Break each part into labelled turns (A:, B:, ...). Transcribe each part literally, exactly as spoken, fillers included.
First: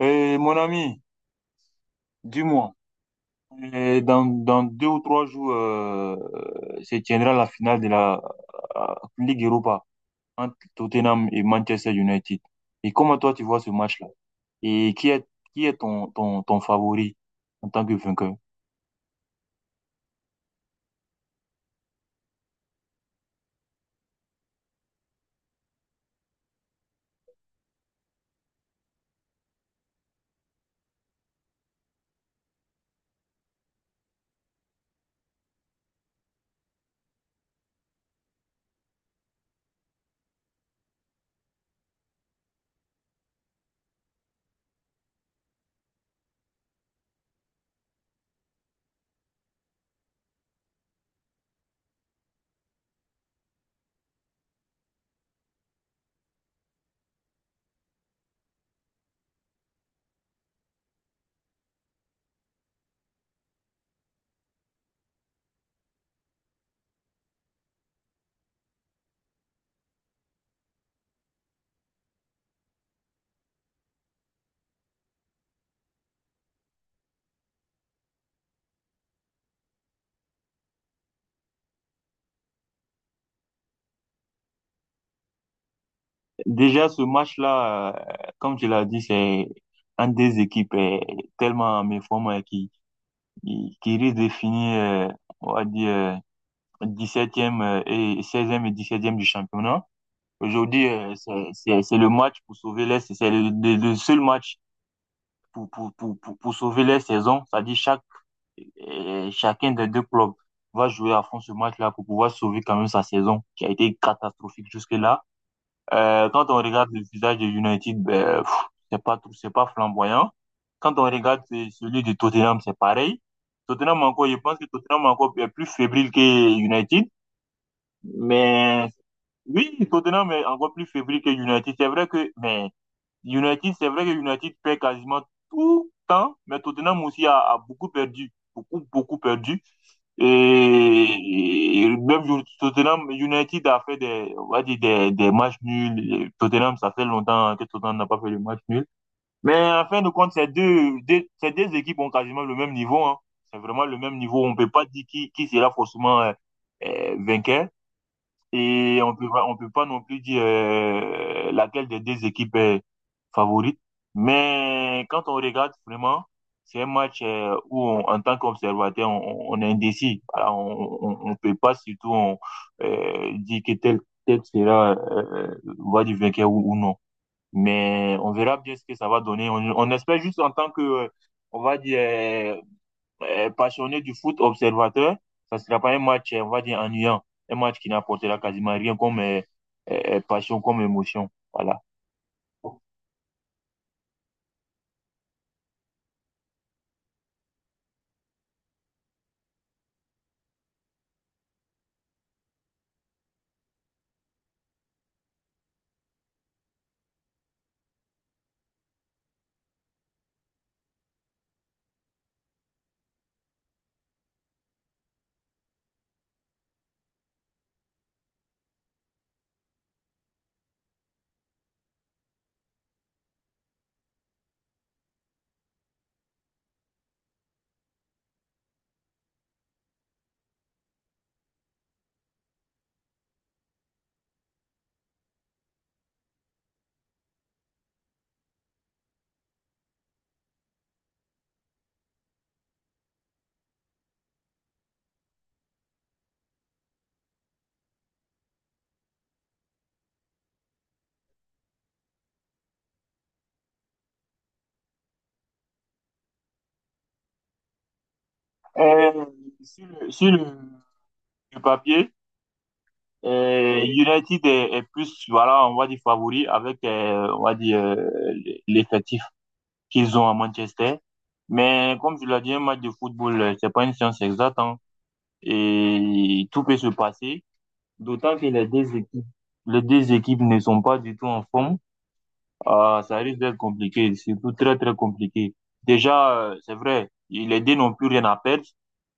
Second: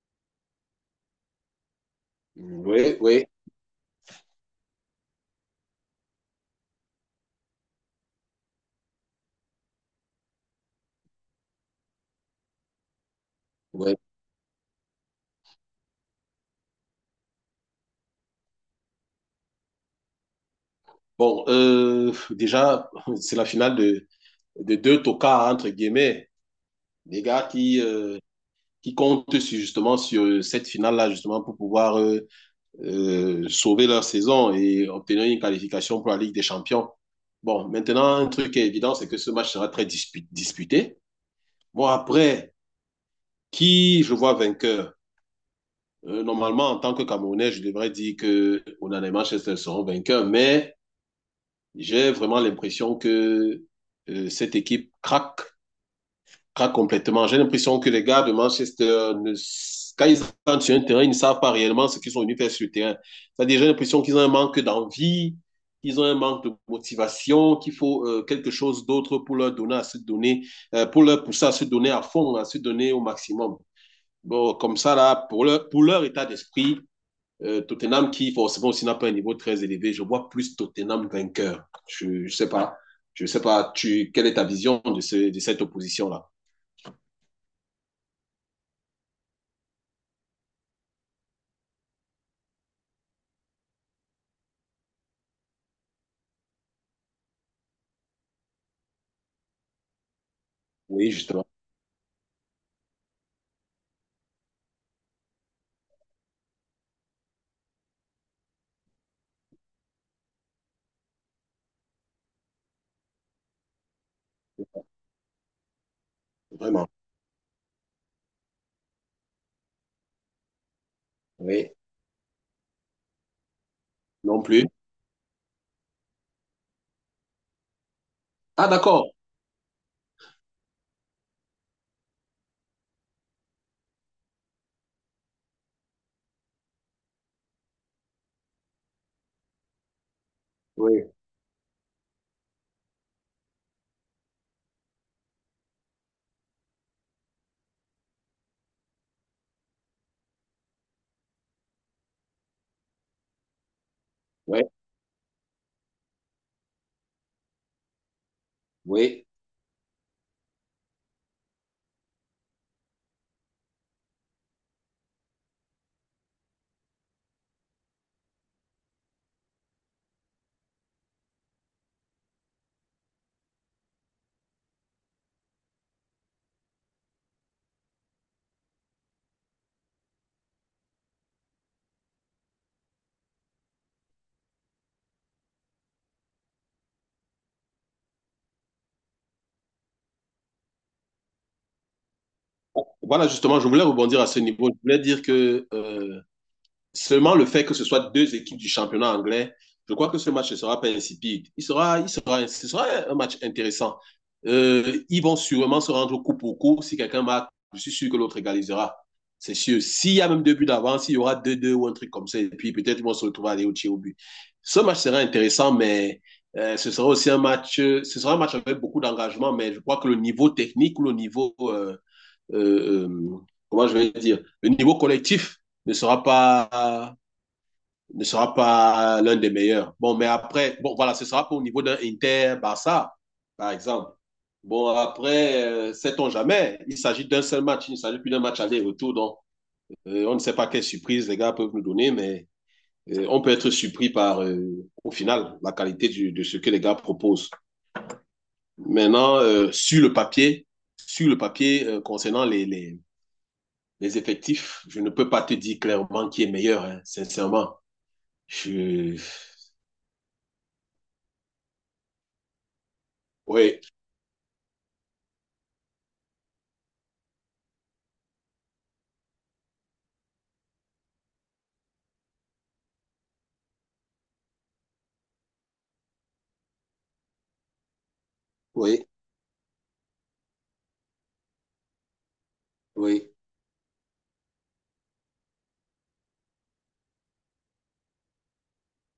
A: Et mon ami, dis-moi,
B: Oui, oui,
A: euh, dans, dans deux ou trois jours, euh, euh, se tiendra la finale de la euh, Ligue Europa entre Tottenham et Manchester United. Et comment toi tu vois ce
B: oui.
A: match-là? Et qui est, qui est ton, ton, ton favori en tant que vainqueur?
B: Bon, euh, déjà, c'est la finale de, de deux tocards, entre guillemets, des gars qui, euh, qui comptent sur- justement sur cette finale-là, justement, pour pouvoir euh, euh, sauver leur saison et obtenir une qualification pour la Ligue des Champions. Bon, maintenant, un truc qui est évident, c'est que ce match sera très dispu- disputé. Bon, après, qui je vois vainqueur? Euh, normalement, en tant que Camerounais, je devrais dire que Onana et Manchester seront vainqueurs, mais... J'ai vraiment l'impression que euh, cette équipe craque, craque complètement. J'ai l'impression que les gars de Manchester, ne, quand ils entrent sur un terrain, ils ne savent pas réellement ce qu'ils sont venus faire sur le terrain. C'est-à-dire, j'ai l'impression qu'ils ont un manque d'envie, qu'ils ont un manque de motivation, qu'il faut euh, quelque chose d'autre pour leur donner à se donner, euh, pour leur pousser à se donner à fond, à se donner au maximum. Bon, comme ça, là, pour leur, pour leur état d'esprit, euh, Tottenham qui forcément aussi n'a pas un niveau très élevé. Je vois plus Tottenham vainqueur. Je ne sais pas. Je sais pas. Tu, quelle est ta vision de, ce- de cette opposition-là?
A: Déjà, ce match-là, euh, comme tu l'as dit, c'est un des équipes euh, tellement en méforme euh, qui, qui, qui risque de finir, euh, on va dire, euh, dix-septième euh, et seizième et dix-septième du championnat. Aujourd'hui,
B: Oui,
A: euh,
B: justement.
A: c'est c'est- c'est le match pour sauver les, c'est c'est le, le- le seul match pour, pour, pour, pour, pour sauver les saisons. C'est-à-dire chaque, euh, chacun des deux clubs va jouer à fond ce match-là pour pouvoir sauver quand même sa saison qui a été catastrophique jusque-là. Euh, quand on
B: Vraiment.
A: regarde le visage de United, ben, pff, c'est pas tout, c'est pas flamboyant. Quand on regarde euh,
B: Oui.
A: celui de Tottenham, c'est pareil. Tottenham encore, je
B: Non
A: pense que
B: plus.
A: Tottenham encore est plus fébrile que United.
B: Ah,
A: Mais
B: d'accord.
A: oui, Tottenham est encore plus fébrile que United. C'est vrai que, mais United, c'est vrai que United perd quasiment tout le temps, mais Tottenham aussi a, a beaucoup perdu, beaucoup, beaucoup perdu.
B: Oui.
A: Et, et même Ju- Tottenham, United a fait des, on va dire des, des matchs nuls. Et Tottenham, ça fait longtemps que Tottenham n'a pas fait de match nul. Mais en fin de compte, ces deux, deux- ces deux équipes ont quasiment le même niveau, hein. C'est vraiment le même niveau. On
B: Oui,
A: peut pas dire qui, qui sera forcément euh, euh, vainqueur. Et on
B: oui.
A: peut pas, on peut pas non plus dire euh, laquelle des deux équipes est favorite. Mais quand on regarde vraiment, c'est un match euh, où, on- en tant qu'observateur, on, on est indécis. Voilà, on, on, on peut pas surtout on, euh, dire que tel, tel sera euh, voix du vainqueur ou, ou non. Mais on verra bien ce que ça va donner. On, on espère juste en tant que, euh, on va dire, euh, euh, passionné du foot observateur, ça ne sera pas un match, euh, on va dire, ennuyant. Un match qui n'apportera quasiment rien comme euh, euh, euh, passion, comme émotion. Voilà.
B: Voilà, justement, je voulais rebondir à ce niveau. Je voulais dire que euh, seulement le fait que ce soit deux équipes du championnat anglais, je crois que ce match ne sera pas insipide. Il sera, il sera, ce sera un match intéressant. Euh, ils vont sûrement se rendre coup pour coup. Si quelqu'un marque, je suis sûr que l'autre égalisera. C'est sûr. S'il y a même deux buts d'avance, il y aura deux deux ou un truc comme ça. Et puis peut-être ils vont se retrouver à aller au tir au but. Ce match sera intéressant, mais euh, ce sera aussi un match, euh, ce sera un match avec beaucoup d'engagement, mais je crois que le niveau technique ou le niveau, euh, euh, euh, comment je vais dire, le niveau collectif ne sera pas ne sera pas l'un des meilleurs. Bon, mais après, bon, voilà, ce sera pas au niveau d'un Inter-Barça, par exemple. Bon, après, euh, sait-on jamais. Il s'agit d'un seul match, il ne s'agit plus d'un match aller-retour. Donc, euh, on ne sait pas quelle surprise les gars peuvent nous donner, mais euh, on peut être surpris par, euh, au final, la qualité du, de ce que les gars proposent. Maintenant, euh, sur le papier, sur le papier euh, concernant les, les, les, effectifs, je ne peux pas te dire clairement qui est meilleur, hein, sincèrement. Je...
A: Euh, sur le, sur le- le papier, Euh,
B: Oui,
A: United est, est plus, voilà, on va dire favori avec, euh, on va dire, euh, l'effectif qu'ils ont à Manchester. Mais comme je l'ai dit, un match de football, euh, c'est pas une science exacte, hein. Et tout peut se passer. D'autant que les deux
B: oui.
A: équipes, les deux équipes ne sont pas du tout en forme. Ah, ça
B: Oui,
A: risque d'être compliqué, surtout très très compliqué. Déjà, euh, c'est vrai, les deux n'ont plus rien à perdre.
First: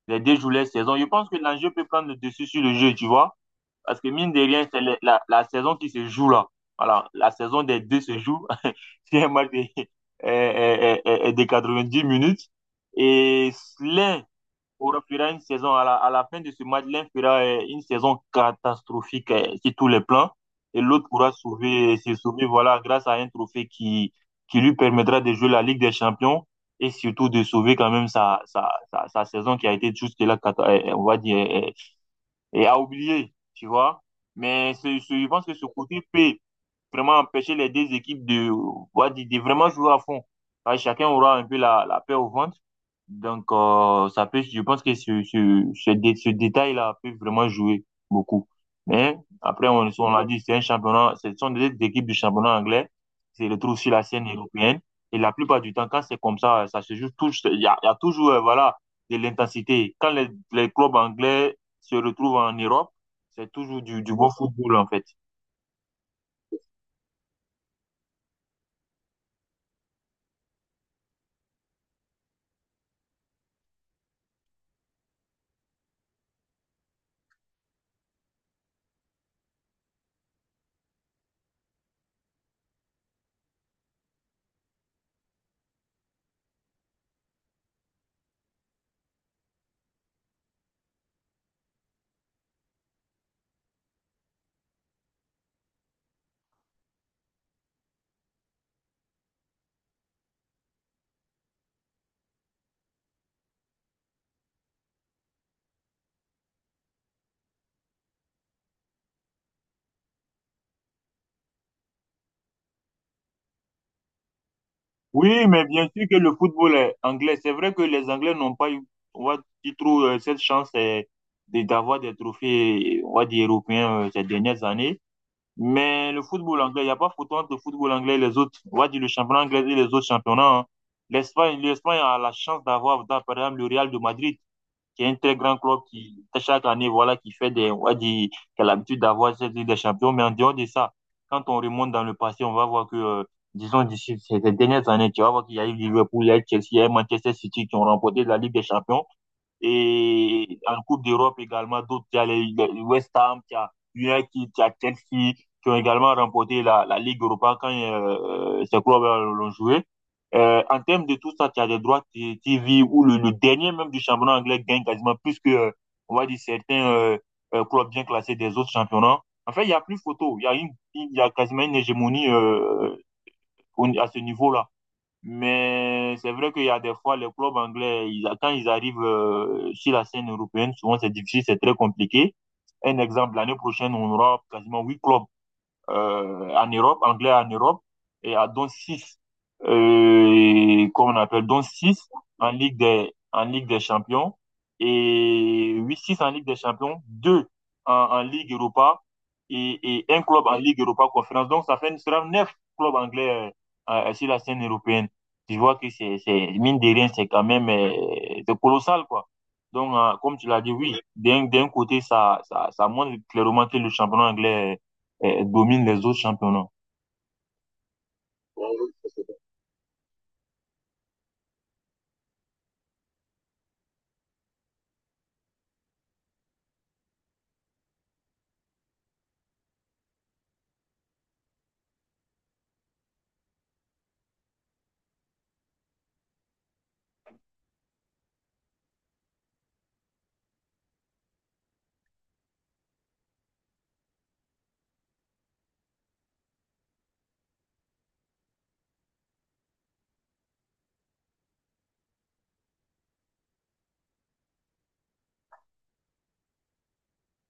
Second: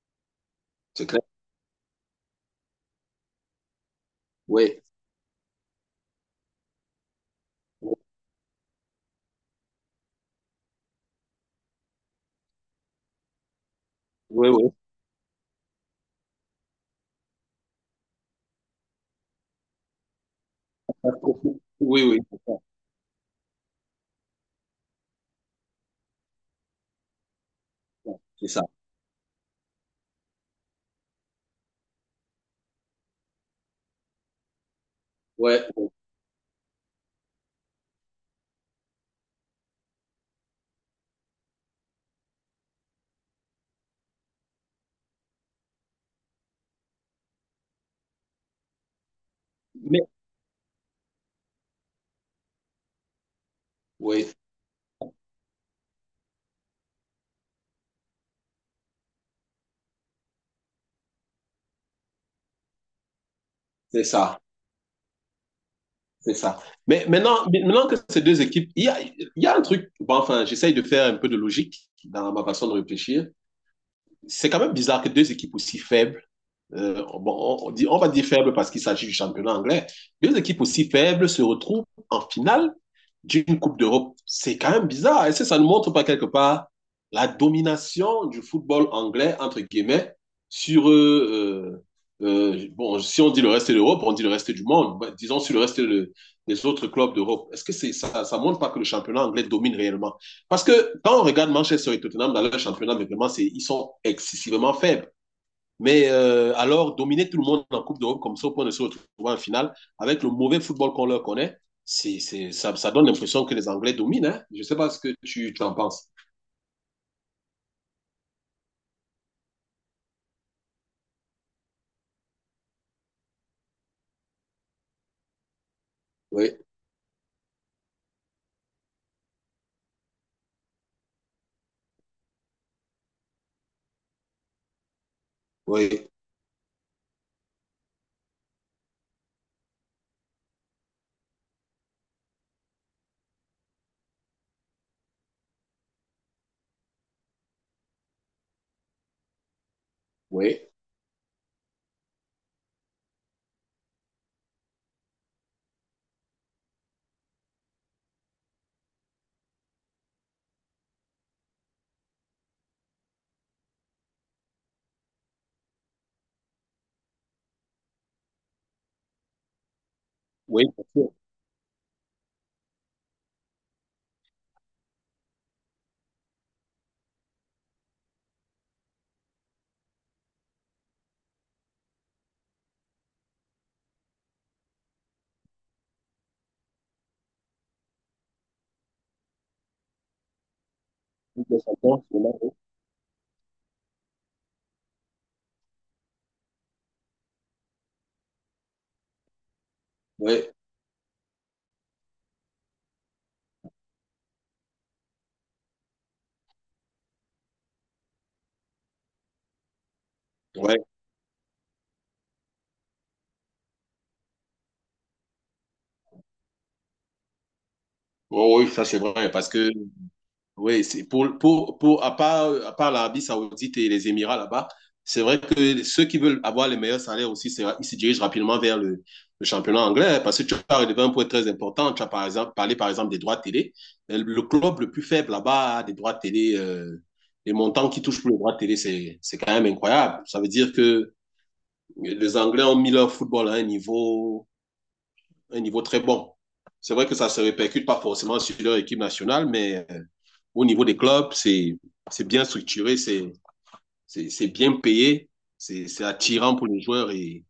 A: Les deux jouent leur saison. Je
B: c'est clair.
A: pense que l'enjeu peut prendre le dessus sur le jeu, tu vois. Parce que mine de rien, c'est
B: Oui,
A: la, la- la saison qui se joue là. Voilà, la saison des deux se joue. C'est un match de, euh, euh, euh, euh, euh, de dix minutes. Et l'un
B: oui, oui.
A: aura- fera une saison, à la, à la fin de ce match, l'un fera euh, une saison catastrophique euh, sur tous les plans. Et l'autre pourra sauver,
B: Oui,
A: se
B: oui, c'est
A: sauver,
B: ça.
A: voilà, grâce à un trophée qui, qui lui permettra de jouer la Ligue des Champions et surtout de sauver quand même sa,
B: C'est ça.
A: sa, sa, sa saison qui a été jusque-là, cata- euh, on va dire, euh, et à oublier, tu vois. Mais c'est- c'est- je pense que
B: Ouais,
A: ce
B: ouais.
A: côté peut vraiment empêcher les deux équipes de, on va dire, de vraiment jouer à fond. Parce que chacun aura un peu la, la paix au ventre. Donc, euh, ça peut, je pense que ce, ce, ce, dé- ce détail-là peut vraiment jouer beaucoup. Mais après, on,
B: Mais,
A: on l'a dit, c'est un championnat, ce sont des équipes du championnat anglais, c'est le retrouve sur la scène
B: oui,
A: européenne. Et la plupart du temps, quand c'est comme ça, ça se joue tout, il y a, il y a toujours, euh, voilà, de l'intensité. Quand les, les clubs anglais se retrouve en Europe, c'est toujours du,
B: c'est
A: du bon
B: ça.
A: football, en fait.
B: C'est ça. Mais maintenant, maintenant que ces deux équipes, il y a, il y a un truc, bon, enfin, j'essaye de faire un peu de logique dans ma façon de réfléchir. C'est quand même bizarre que deux équipes aussi faibles Euh, bon, on dit, on va dire faible parce qu'il s'agit du championnat anglais. Deux équipes aussi faibles se retrouvent en finale d'une Coupe d'Europe. C'est quand même bizarre. Est-ce que ça ne montre pas quelque part la domination du football anglais, entre guillemets, sur, euh, euh, euh, bon, si on dit le reste de l'Europe, on dit le reste du monde, bah, disons sur le reste de- des autres clubs d'Europe. Est-ce que c'est, ça, ça montre pas que le championnat anglais domine réellement? Parce que quand on regarde Manchester et Tottenham dans leur championnat, mais vraiment, c'est, ils sont excessivement faibles. Mais euh, alors, dominer tout le monde en Coupe d'Europe, comme ça, au point de se retrouver en finale, avec le mauvais football qu'on leur connaît, c'est, c'est, ça, ça donne l'impression que les Anglais dominent. Hein. Je ne sais pas ce que
A: Oui,
B: tu
A: mais
B: t'en
A: bien sûr
B: penses.
A: que le football est anglais. C'est vrai que les Anglais n'ont pas eu, on va dire, trop, euh, cette chance euh, de- d'avoir des trophées, on va dire, européens euh, ces dernières années. Mais le
B: Oui,
A: football anglais, il n'y a pas photo entre le football anglais et les autres, on va dire, le championnat anglais et les autres championnats. Hein. L'Espagne, l'Espagne a la chance d'avoir, d'avoir, par exemple, le Real de Madrid. Qui est un très grand club
B: oui,
A: qui, chaque année, voilà, qui fait des, on va dire, qui a l'habitude d'avoir cette Ligue des Champions. Mais en dehors de ça, quand on remonte dans le passé, on va voir que, euh, disons, d'ici ces dernières années, tu vas voir qu'il y a eu Liverpool, il y a eu Chelsea, il y a eu Manchester City qui ont remporté la Ligue des Champions. Et
B: oui,
A: en Coupe d'Europe également, d'autres, il y a les, les West Ham, il y a United, il y a Chelsea, qui ont également remporté la, la Ligue Europa quand euh, euh, ces clubs l'ont joué. Euh, en termes de tout ça, il y a des droits T V où le, le, dernier même du championnat anglais gagne quasiment plus que, euh, on va dire, certains euh, euh, clubs bien classés des autres championnats. En fait, il n'y a plus photo. Il y a,
B: oui,
A: une,
B: bien sûr.
A: il y a quasiment une hégémonie euh, à ce niveau-là. Mais c'est vrai qu'il y a des fois, les clubs anglais, ils, quand ils arrivent euh, sur la scène européenne, souvent c'est difficile, c'est très compliqué. Un exemple, l'année prochaine, on aura quasiment huit clubs euh, en Europe, anglais en Europe, et à dont six euh, comment on appelle, dont six en Ligue des, en Ligue des Champions, et huit six en Ligue des Champions, deux en, en Ligue Europa, et, et un club
B: Oui,
A: en Ligue Europa Conférence. Donc, ça fait sera neuf clubs anglais euh, euh, sur la scène européenne. Tu vois que c'est, c'est mine de rien, c'est quand même euh, c'est colossal, quoi. Donc, euh, comme tu l'as dit,
B: oui,
A: oui, d'un, d'un côté, ça, ça, ça montre clairement que le championnat anglais euh, domine les autres championnats.
B: oui, oui, ça c'est vrai, parce que oui, c'est pour, pour, pour, à part, à part l'Arabie Saoudite et les Émirats là-bas, c'est vrai que ceux qui veulent avoir les meilleurs salaires aussi, c'est- ils se dirigent rapidement vers le, le championnat anglais hein, parce que tu as relevé un point très important. Tu as par exemple, parlé par exemple des droits de télé. Euh, Le club le plus faible là-bas a des droits de télé. Euh, les montants qui touchent pour les droits de télé, c'est, c'est quand même incroyable. Ça veut dire que les Anglais ont mis leur football à un niveau, un niveau très bon. C'est vrai que ça se répercute pas forcément sur leur équipe nationale, mais euh, au niveau des clubs, c'est bien structuré, c'est bien payé, c'est attirant pour les joueurs. Et,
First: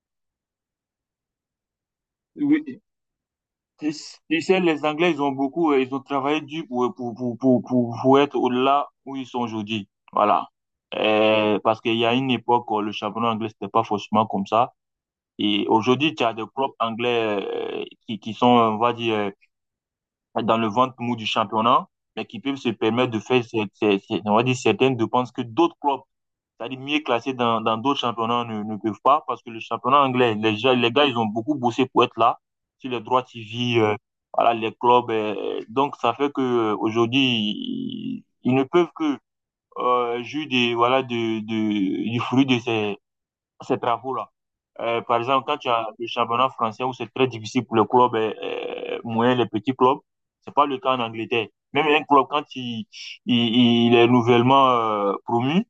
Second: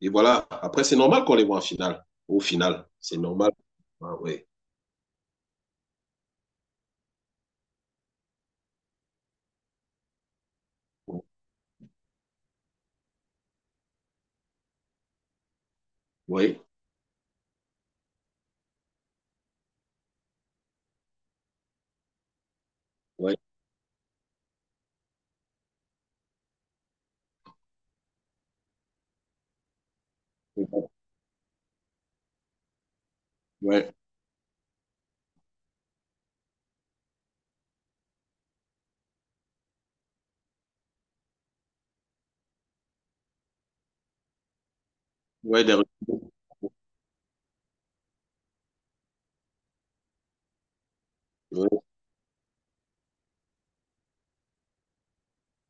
B: et voilà, après, c'est normal qu'on les voit en finale. Au
A: Oui.
B: final, c'est normal.
A: Tu
B: Ah, oui,
A: sais, les Anglais, ils ont beaucoup, euh, ils ont travaillé dur pour, pour, pour, pour, pour, pour être au delà où ils sont aujourd'hui. Voilà. Euh, parce qu'il y a une époque où le championnat anglais, c'était pas forcément comme ça. Et aujourd'hui, tu as des
B: oui,
A: propres Anglais euh, qui, qui sont, on va dire, euh, dans le ventre mou du championnat, mais qui peuvent se permettre de
B: oui,
A: faire, ces- ces- ces- on va dire, certaines dépenses que d'autres clubs c'est-à-dire mieux classés dans, dans d'autres championnats ne, ne peuvent pas parce que le championnat anglais, les, gens- les gars, ils ont beaucoup bossé pour être là sur les droits T V,
B: oui,
A: euh, voilà, les clubs. euh, donc, ça fait que euh, aujourd'hui, ils, ils ne peuvent que euh, jouer des, voilà, de, de, du fruit de ces, ces travaux-là. Euh, par exemple, quand
B: oui,
A: tu
B: des
A: as le championnat français où c'est très difficile pour les clubs euh, euh, moyens, les petits clubs, c'est pas le cas en Angleterre.
B: oui,
A: Même un club, quand il, il, il est nouvellement euh, promu,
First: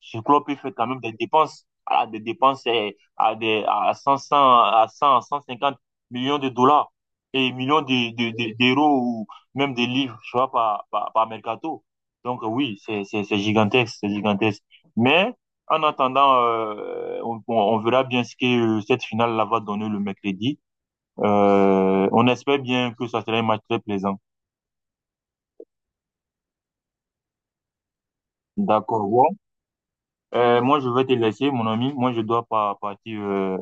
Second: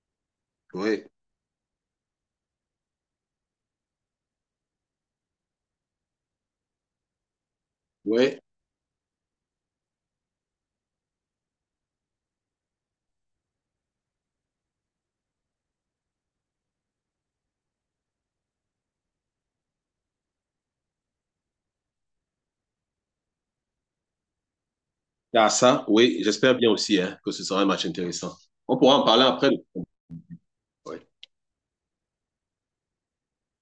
A: ce club peut faire quand même
B: oui,
A: des dépenses, à des dépenses eh, à des à cent cent à cent cent cinquante millions de dollars et millions de, de-
B: oui.
A: de- d'euros ou même des livres, tu vois, par, par, par mercato. Donc euh, oui, c'est, c'est, c'est gigantesque, c'est gigantesque. Mais en attendant, euh, on, on- on verra bien ce que euh, cette finale-là va donner le mercredi. Euh, on espère bien que ça sera un match très plaisant.
B: Ah, ça, oui, j'espère bien aussi hein, que ce sera un match intéressant. On pourra en
A: D'accord,
B: parler
A: bon.
B: après.
A: Euh, moi, je
B: Ouais.
A: vais te laisser, mon ami. Moi, je dois pas partir euh,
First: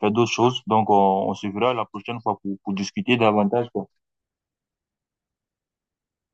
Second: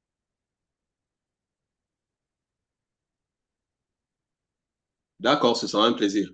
A: faire d'autres choses. Donc, on, on se verra la prochaine fois pour, pour discuter davantage, quoi.
B: D'accord, ce sera un plaisir.